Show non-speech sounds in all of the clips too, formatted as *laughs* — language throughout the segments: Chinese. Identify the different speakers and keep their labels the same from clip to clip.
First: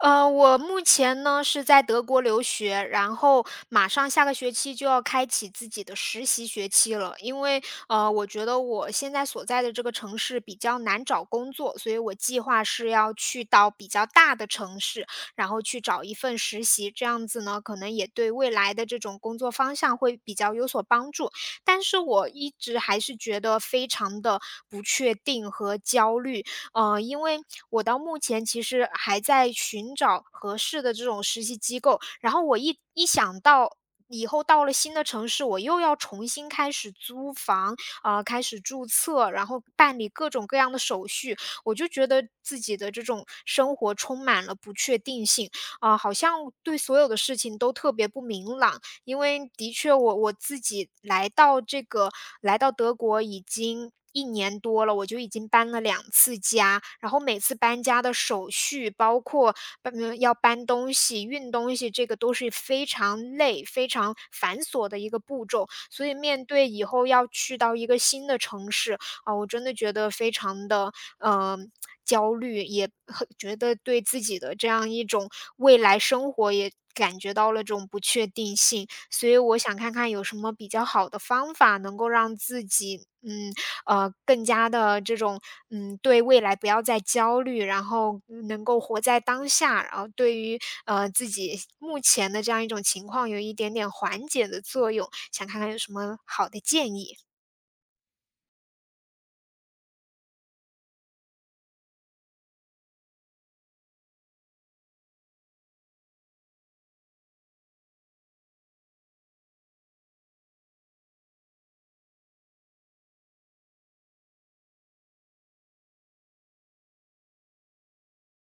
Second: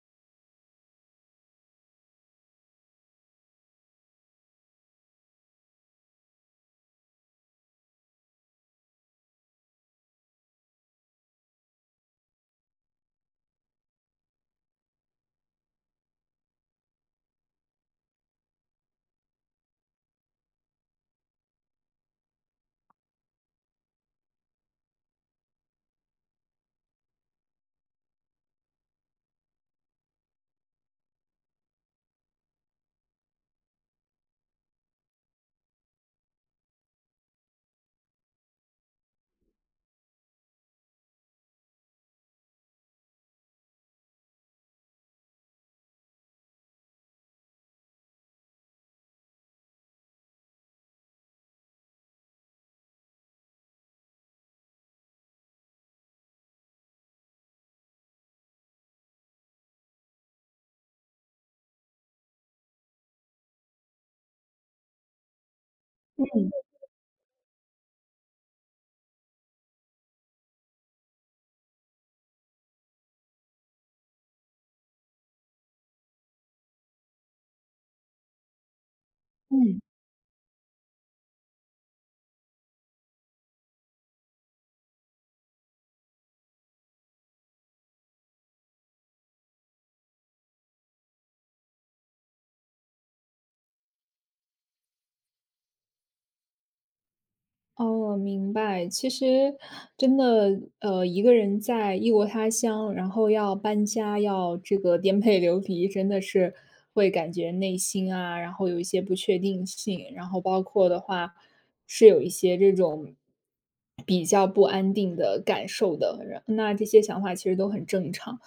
Speaker 1: 我目前呢是在德国留学，然后马上下个学期就要开启自己的实习学期了。因为我觉得我现在所在的这个城市比较难找工作，所以我计划是要去到比较大的城市，然后去找一份实习。这样子呢，可能也对未来的这种工作方向会比较有所帮助。但是我一直还是觉得非常的不确定和焦虑。因为我到目前其实还在寻找合适的这种实习机构，然后我一想到以后到了新的城市，我又要重新开始租房，开始注册，然后办理各种各样的手续，我就觉得自己的这种生活充满了不确定性，啊、好像对所有的事情都特别不明朗。因为的确我自己来到德国已经一年多了，我就已经搬了两次家，然后每次搬家的手续，包括要搬东西、运东西，这个都是非常累、非常繁琐的一个步骤。所以面
Speaker 2: 嗯
Speaker 1: 对以后要去到一个新的城市，啊，我真的觉得非常的嗯焦虑，也很觉得对自己的这样一种未来生活也感觉到了这种不确定性。所以我想
Speaker 2: 嗯，
Speaker 1: 看看有什么比较好的方法，能够让自己，嗯，更加的这种，嗯，对未来不要再焦虑，然后能够活在当下，然后对于，自己目前的这样一种情况有一点点缓解的作用，想看看有什么好的建议。
Speaker 2: 哦，明白。其实真的，一个人在异国他乡，然后要搬家，要这个颠沛流离，真的是会感觉内心啊，然后有一些不确定性，然后包括的话是有一些这种比较不安定的感受的。然那这些想法其实都很正常。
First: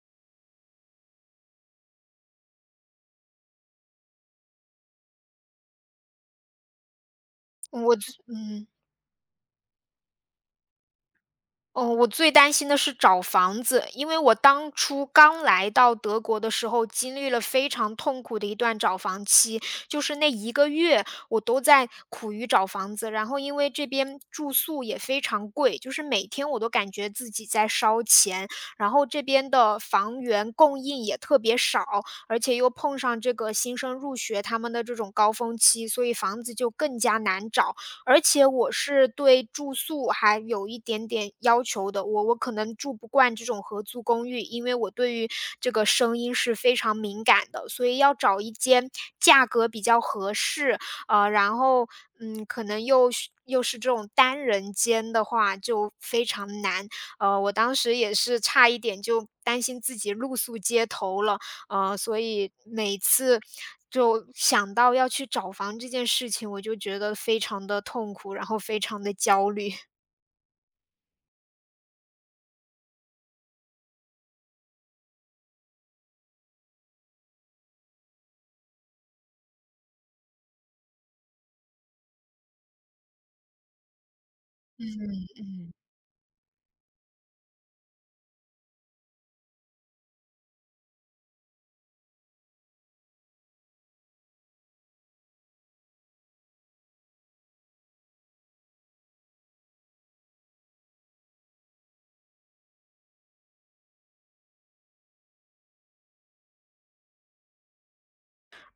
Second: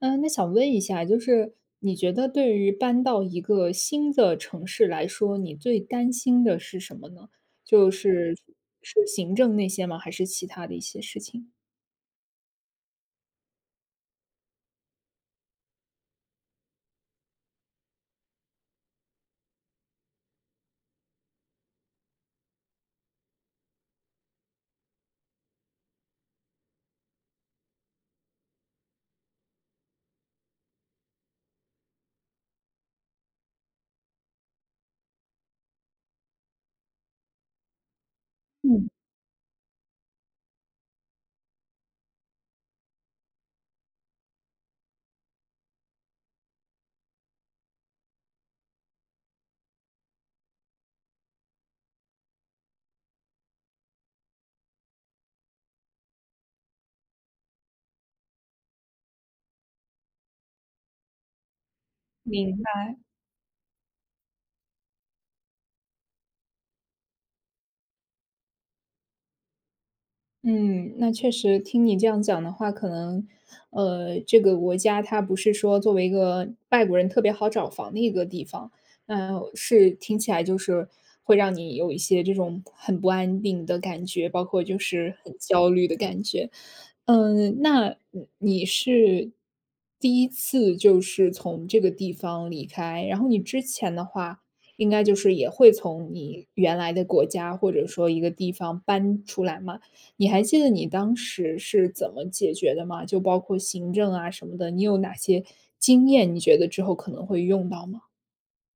Speaker 2: 嗯，那想问一下，就是你觉得对于搬到一个新的城市来说，你最担心的是什么呢？就
Speaker 1: 我
Speaker 2: 是
Speaker 1: 嗯。
Speaker 2: 是行政那些吗？还是其他的一些事情？
Speaker 1: 哦，我最担心的是找房子，因为我当初刚来到德国的时候，经历了非常痛苦的一段找房期，就是那一个月我都在苦于找房子。然后因为这边住宿也非常贵，就是每天我都感觉自己在烧钱，然后这边的房源供应也特别少，而且又碰上这个新生入学他们的这种高峰期，所以房子就更加难找。而且我
Speaker 2: 嗯。
Speaker 1: 是对住宿还有一点点要求的，我可能住不惯这种合租公寓，因为我对于这个声音是非常敏感的，所以要找一间价格比较合适，呃，然后可能又是这种单人间的话就非常难，我当时也是差一点就担心自己露宿街头了。所以
Speaker 2: 明
Speaker 1: 每次就想到要去找房这件事情，我就觉得非常的痛苦，然后非常的焦虑。
Speaker 2: 嗯，那确实听你这样讲的话，可能，这个国家它不是说作为一个外国人特别好找房的一个地方，那是听起来就是会让你有一些这种很不安定的感觉，包括就
Speaker 1: *laughs*
Speaker 2: 是很焦虑的感觉。嗯，那你是第一次就是从这个地方离开，然后你之前的话，应该就是也会从你原来的国家或者说一个地方搬出来嘛？你还记得你当时是怎么解决的吗？就包括行政啊什么的，你有哪些经验，你觉得之后可能会用到吗？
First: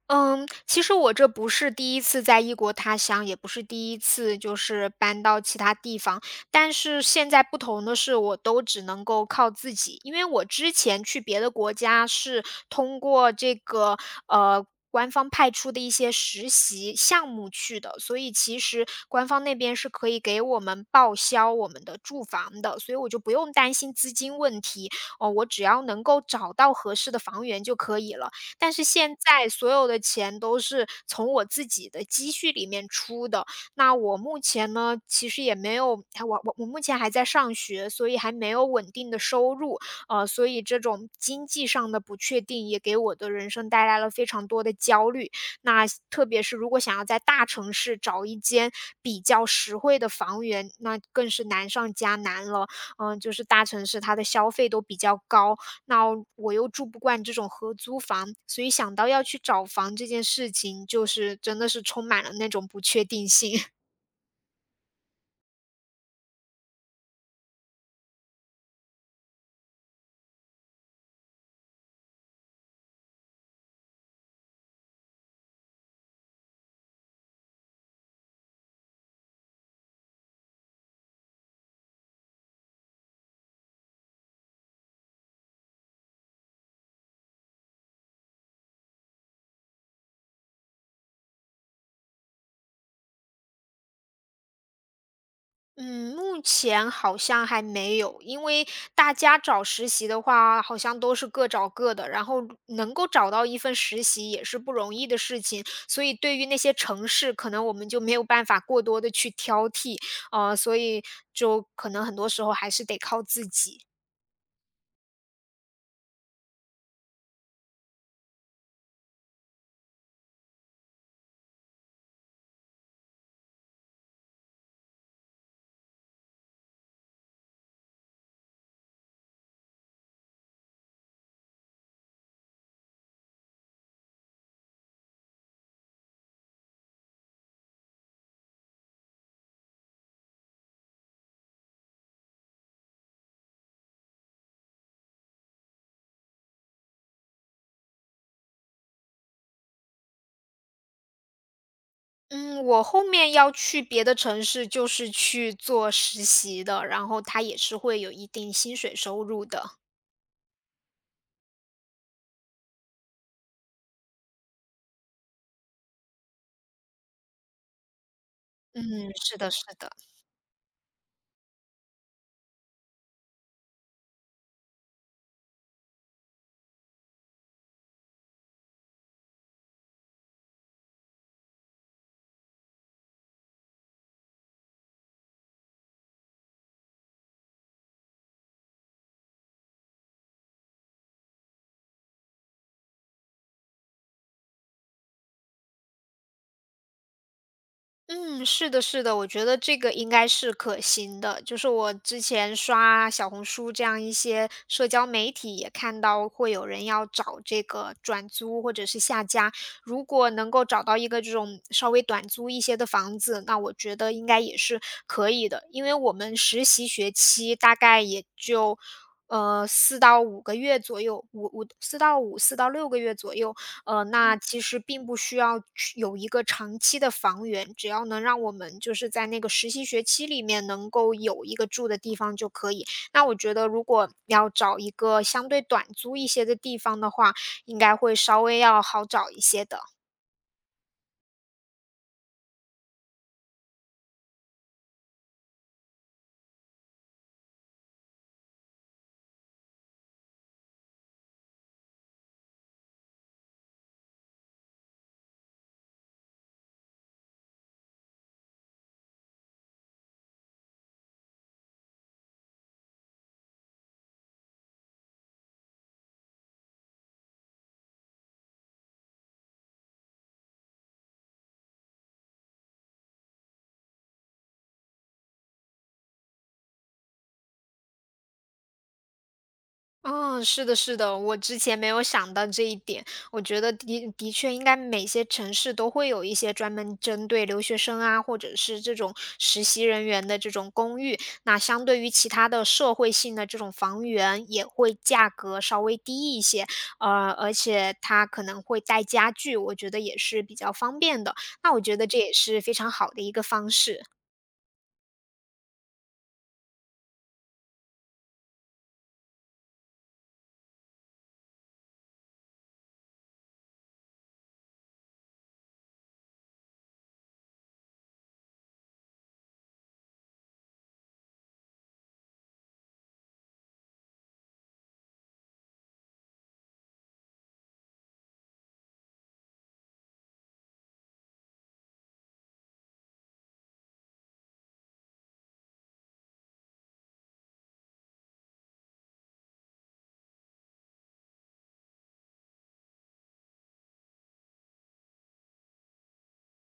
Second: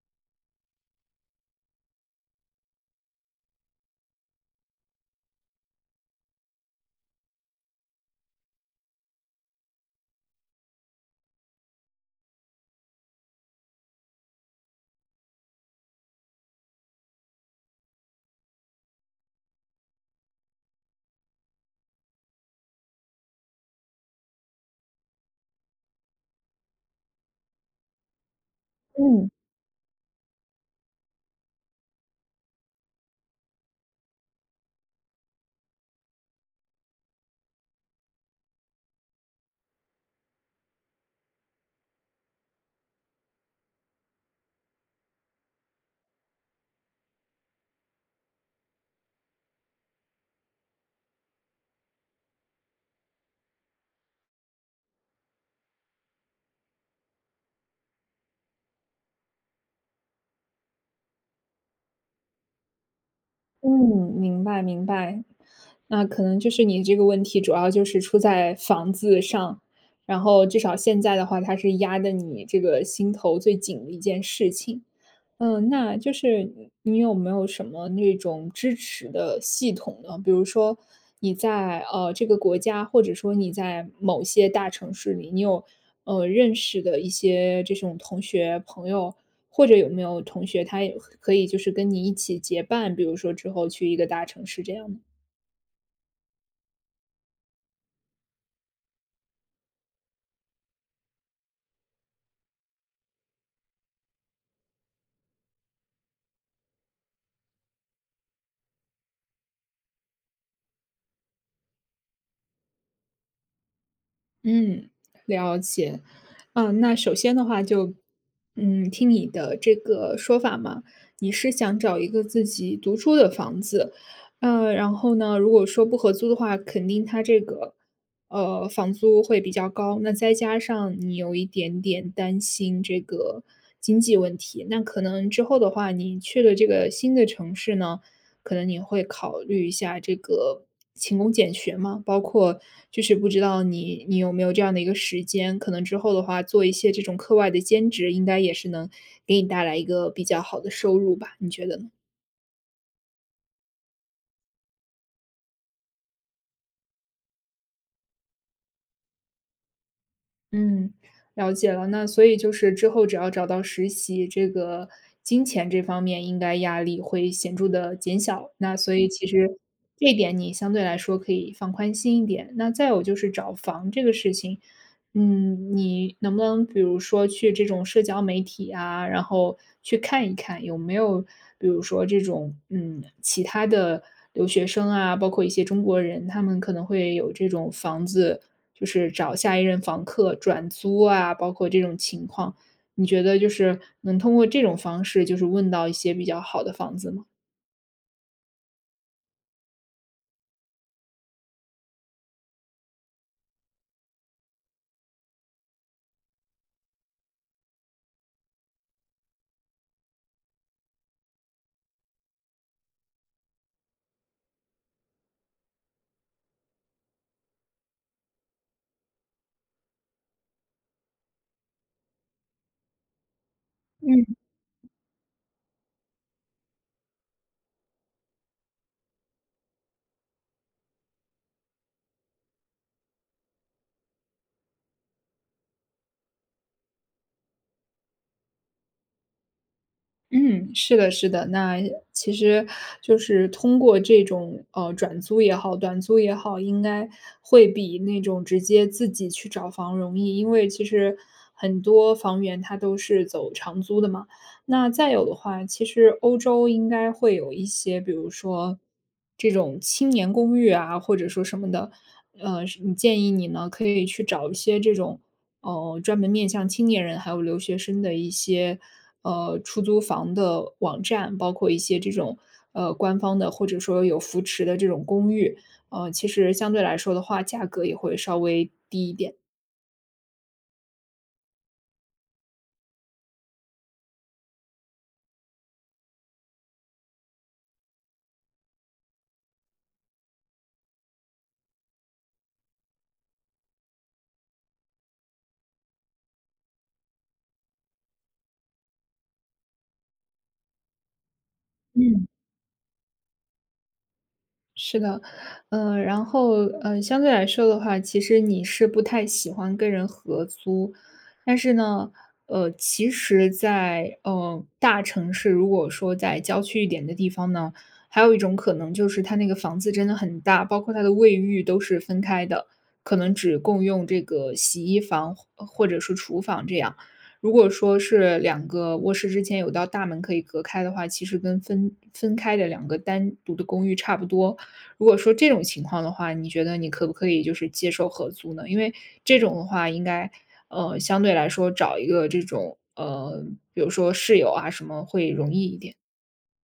Speaker 1: 嗯，其实我这不是第一次在异国他乡，也不是第一次就是搬到其他地方，但是现在不同的是，我都只能够靠自己。因为我之前去别的国家是通过这个呃官方派出的一些实习项目去的，所以其实官方那边是可以给我们报销我们的住房的，所以我就不用担心资金问题哦，我只要能够找到合适的房源就可以了。但是现
Speaker 2: 嗯。
Speaker 1: 在所有的钱都是从我自己的积蓄里面出的。那我目前呢，其实也没有，哎我目前还在上学，所以还没有稳定的收入，所以这种经济上的不确定也给我的人生带来了非常多的焦虑。那特别是如果想要在大城市找一间比较实惠的房源，那更是难上加难了。嗯、就是大城市它的消费都比较高，那我又住不惯这种合租房，所以想到要去找房这件事情，就是真的是充满了那种不确定性。*laughs*
Speaker 2: 嗯，明白明白。那可能就是你这个问题主要就是出在房子上，然后至少现在的话，它是压的你这个心头最紧的一件事情。嗯，那就是你有没有什么那种支持的系统呢？比如说你在这个国家，或者说你在某些大城市里，你有认识的一些这种同学朋友，或者有没有同学他也可以就是跟你一起结伴，比如说之后去一个大城市这样呢？
Speaker 1: 嗯，目前好像还没有，因为大家找实习的话，好像都是各找各的，然后能够找到一份实习也是不容易的事情，所以对于那些城市，可能我们就没有办法过多的去挑剔，所以就可能很多时候还是得靠自己。
Speaker 2: 嗯，了解。嗯，那首先的话就，嗯，听你的这个说法嘛，你是想找一个自己独处的房子，然后呢，如果说不合租的话，肯定它这个，房租会比较高。那再加上你有一点点担心这个经济问题，那可能之后的话，你去了这个新的城市呢，可能你会考虑一下这个勤工俭学嘛，包括就是不知道你有没有这样的一个时间，可能之后的话做一些这种课外的兼职，应该也是能给你带来一个比较好的收入吧，你觉得呢？
Speaker 1: 嗯，我后面要去别的城市，就是去做实习的，然后他也是会有一定薪水收入的。
Speaker 2: 嗯，了解了。那所以就是之后只要找到实习，这个金钱这方面应该压力会显著的减小。那
Speaker 1: 嗯，
Speaker 2: 所以其
Speaker 1: 是的
Speaker 2: 实
Speaker 1: 是的。
Speaker 2: 这一点你相对来说可以放宽心一点。那再有就是找房这个事情，嗯，你能不能比如说去这种社交媒体啊，然后去看一看有没有，比如说这种其他的留学生啊，包括一些中国人，他们可能会有这种房子。就是找下一任房客转租啊，包括这种情况，你觉得就是能通过这种方式，就是问到一些比较好的房子吗？
Speaker 1: 嗯，是的，是的，我觉得这个应该是可行的。就是我之前刷小红书这样一些社交媒体，也看到会有人要找这个转租或者是下家。如果能够找到一个这种稍微短租一些的房子，那我觉得应该也是可以的。因为我们实习学期大概也就，四到五个月左右五五四到五四到六个月左右。那其实并不需要去有一个长期的房源，只要能让我们就是在那个实习学期里面能够有一个住的地方就可以。那我觉得如果要找一个相对短租一些的地方的话，应该会稍微要好找一些的。
Speaker 2: 嗯，是的，是的。那其实就是通过这种转租也好，短租也好，应该会比那种直接自己去找房容易，因为其实很多房源它都是走长租的嘛。那再有的话，其实欧洲应该会有一些，比如说这种青年公寓啊，或者说什么的。是你建议你呢，可以去找一些这种专门面向青年人还有留学生的一些，出租房的网站，包括一些这种，官方的或者说有扶持的这种公寓，其实相对来说的话，价格也会稍微低一点。
Speaker 1: 嗯，是的，是的，我之前没有想到这一点。我觉得的确应该每些城市都会有一些专门针对留学生啊，或者是这种实习人员的这种公寓。那相对于其他的社会性的这种房源，也会价格稍微低一些，而且它可能会带家具，我觉得也是比较方便的。那我觉得这
Speaker 2: 嗯。
Speaker 1: 也是非常好的一个方式。
Speaker 2: 是的，嗯，然后，相对来说的话，其实你是不太喜欢跟人合租，但是呢，其实在，大城市，如果说在郊区一点的地方呢，还有一种可能就是它那个房子真的很大，包括它的卫浴都是分开的，可能只共用这个洗衣房或者是厨房这样。如果说是两个卧室之间有道大门可以隔开的话，其实跟分开的两个单独的公寓差不多。如果说这种情况的话，你觉得你可不可以就是接受合租呢？因为这种的话，应该相对来说找一个这种比如说室友啊什么会容易一点。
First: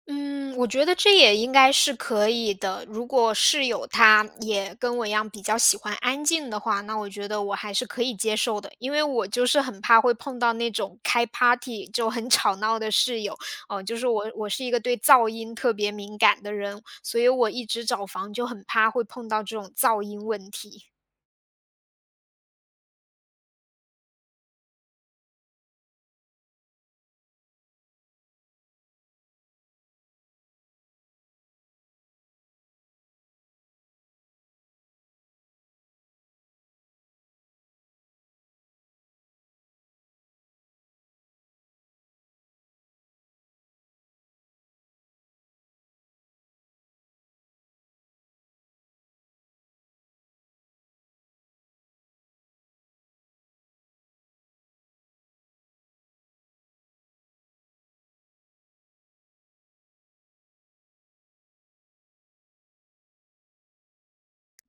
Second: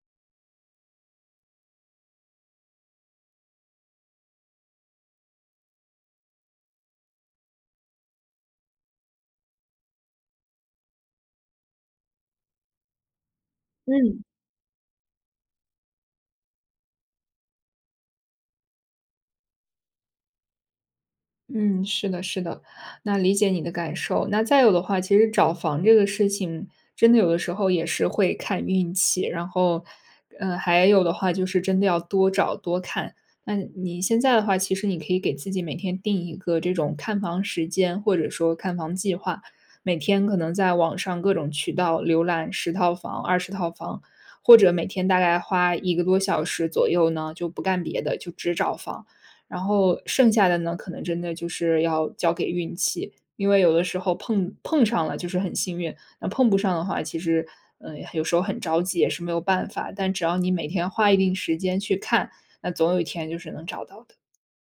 Speaker 1: 嗯，我觉得这也应该是可以的。如果室友他也跟我一样比较喜欢安静的话，那我觉得我还是可以接受的。因为我就是很怕会碰到那种开 party 就很 *laughs* 吵闹的室友，哦。就是
Speaker 2: 嗯。
Speaker 1: 我是一个对噪音特别敏感的人，所以我一直找房就很怕会碰到这种噪音问题。
Speaker 2: 嗯，是的，是的，那理解你的感受。那再有的话，其实找房这个事情，真的有的时候也是会看运气，然后，还有的话就是真的要多找多看。那你现在的话，其实你可以给自己每天定一个这种看房时间，或者说看房计划，每天可能在网上各种渠道浏览十套房、20套房，或者每天大概花一个多小时左右呢，就不干别的，就只找房。然后剩下的呢，可能真的就是要交给运气，因为有的时候碰上了就是很幸运，那碰不上的话，其实，嗯，有时候很着急也是没有办法，但只要你每天花一定时间去看，那总有一天就是能找到的。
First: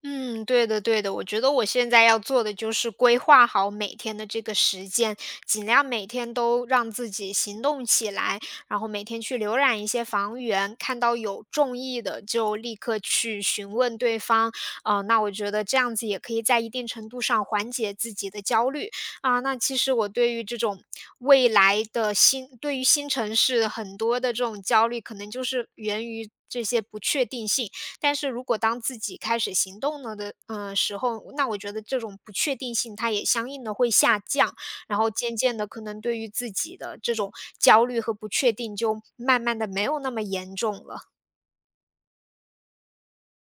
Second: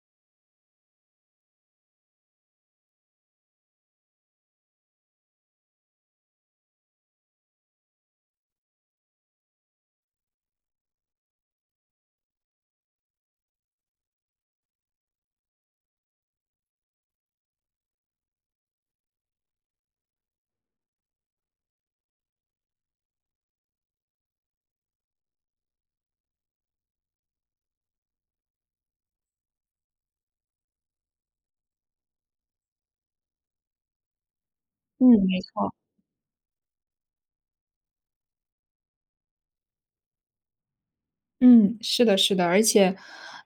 Speaker 1: 嗯，对的对的，我觉得我现在要做的就是规划好每天的这个时间，尽量每天都让自己行动起来，然后每天去浏览一些房源，看到有中意的就立刻去询问对方。那我觉得这样子也可以在一定程度上缓解自己的焦虑啊。那其实我对于这种未来的新，对于新城市很多的这种焦虑，可能就是源于这些不确定性。但是如果当自己开始行动了的，嗯，时候，那我觉得这种不确定性它也相应的会下降，然
Speaker 2: 嗯，
Speaker 1: 后渐
Speaker 2: 没
Speaker 1: 渐的
Speaker 2: 错。
Speaker 1: 可能对于自己的这种焦虑和不确定就慢慢的没有那么严重了。
Speaker 2: 嗯，是的，是的，而且，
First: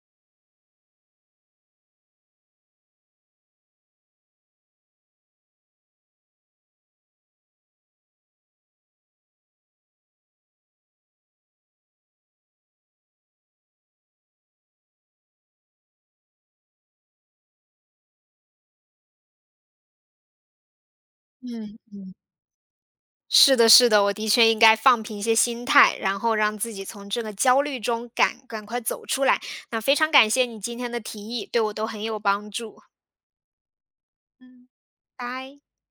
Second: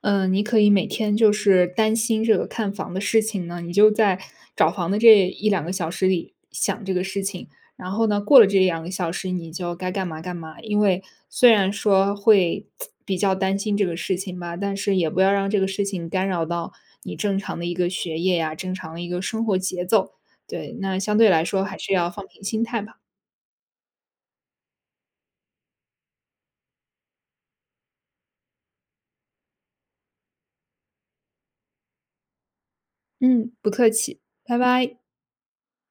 Speaker 2: 嗯，你可以每天就是担心这个看房的事情呢，你就在找房的这一两个小时里想这个事情，然后呢，过了这一两个小时你就该干嘛干嘛。因为虽然说会比较担心这个事情吧，但是也不要让这个事情干扰到你正常的一个学业呀，正常的一个生活节奏。对，那相对来说还
Speaker 1: 嗯，
Speaker 2: 是要放平心态吧。
Speaker 1: 是的是的，我的确应该放平一些心态，然后让自己从这个焦虑中赶快走出来。那非常感谢你今天的提议，对我都很有帮助。
Speaker 2: 嗯，不客气，拜
Speaker 1: 嗯。
Speaker 2: 拜。
Speaker 1: 拜。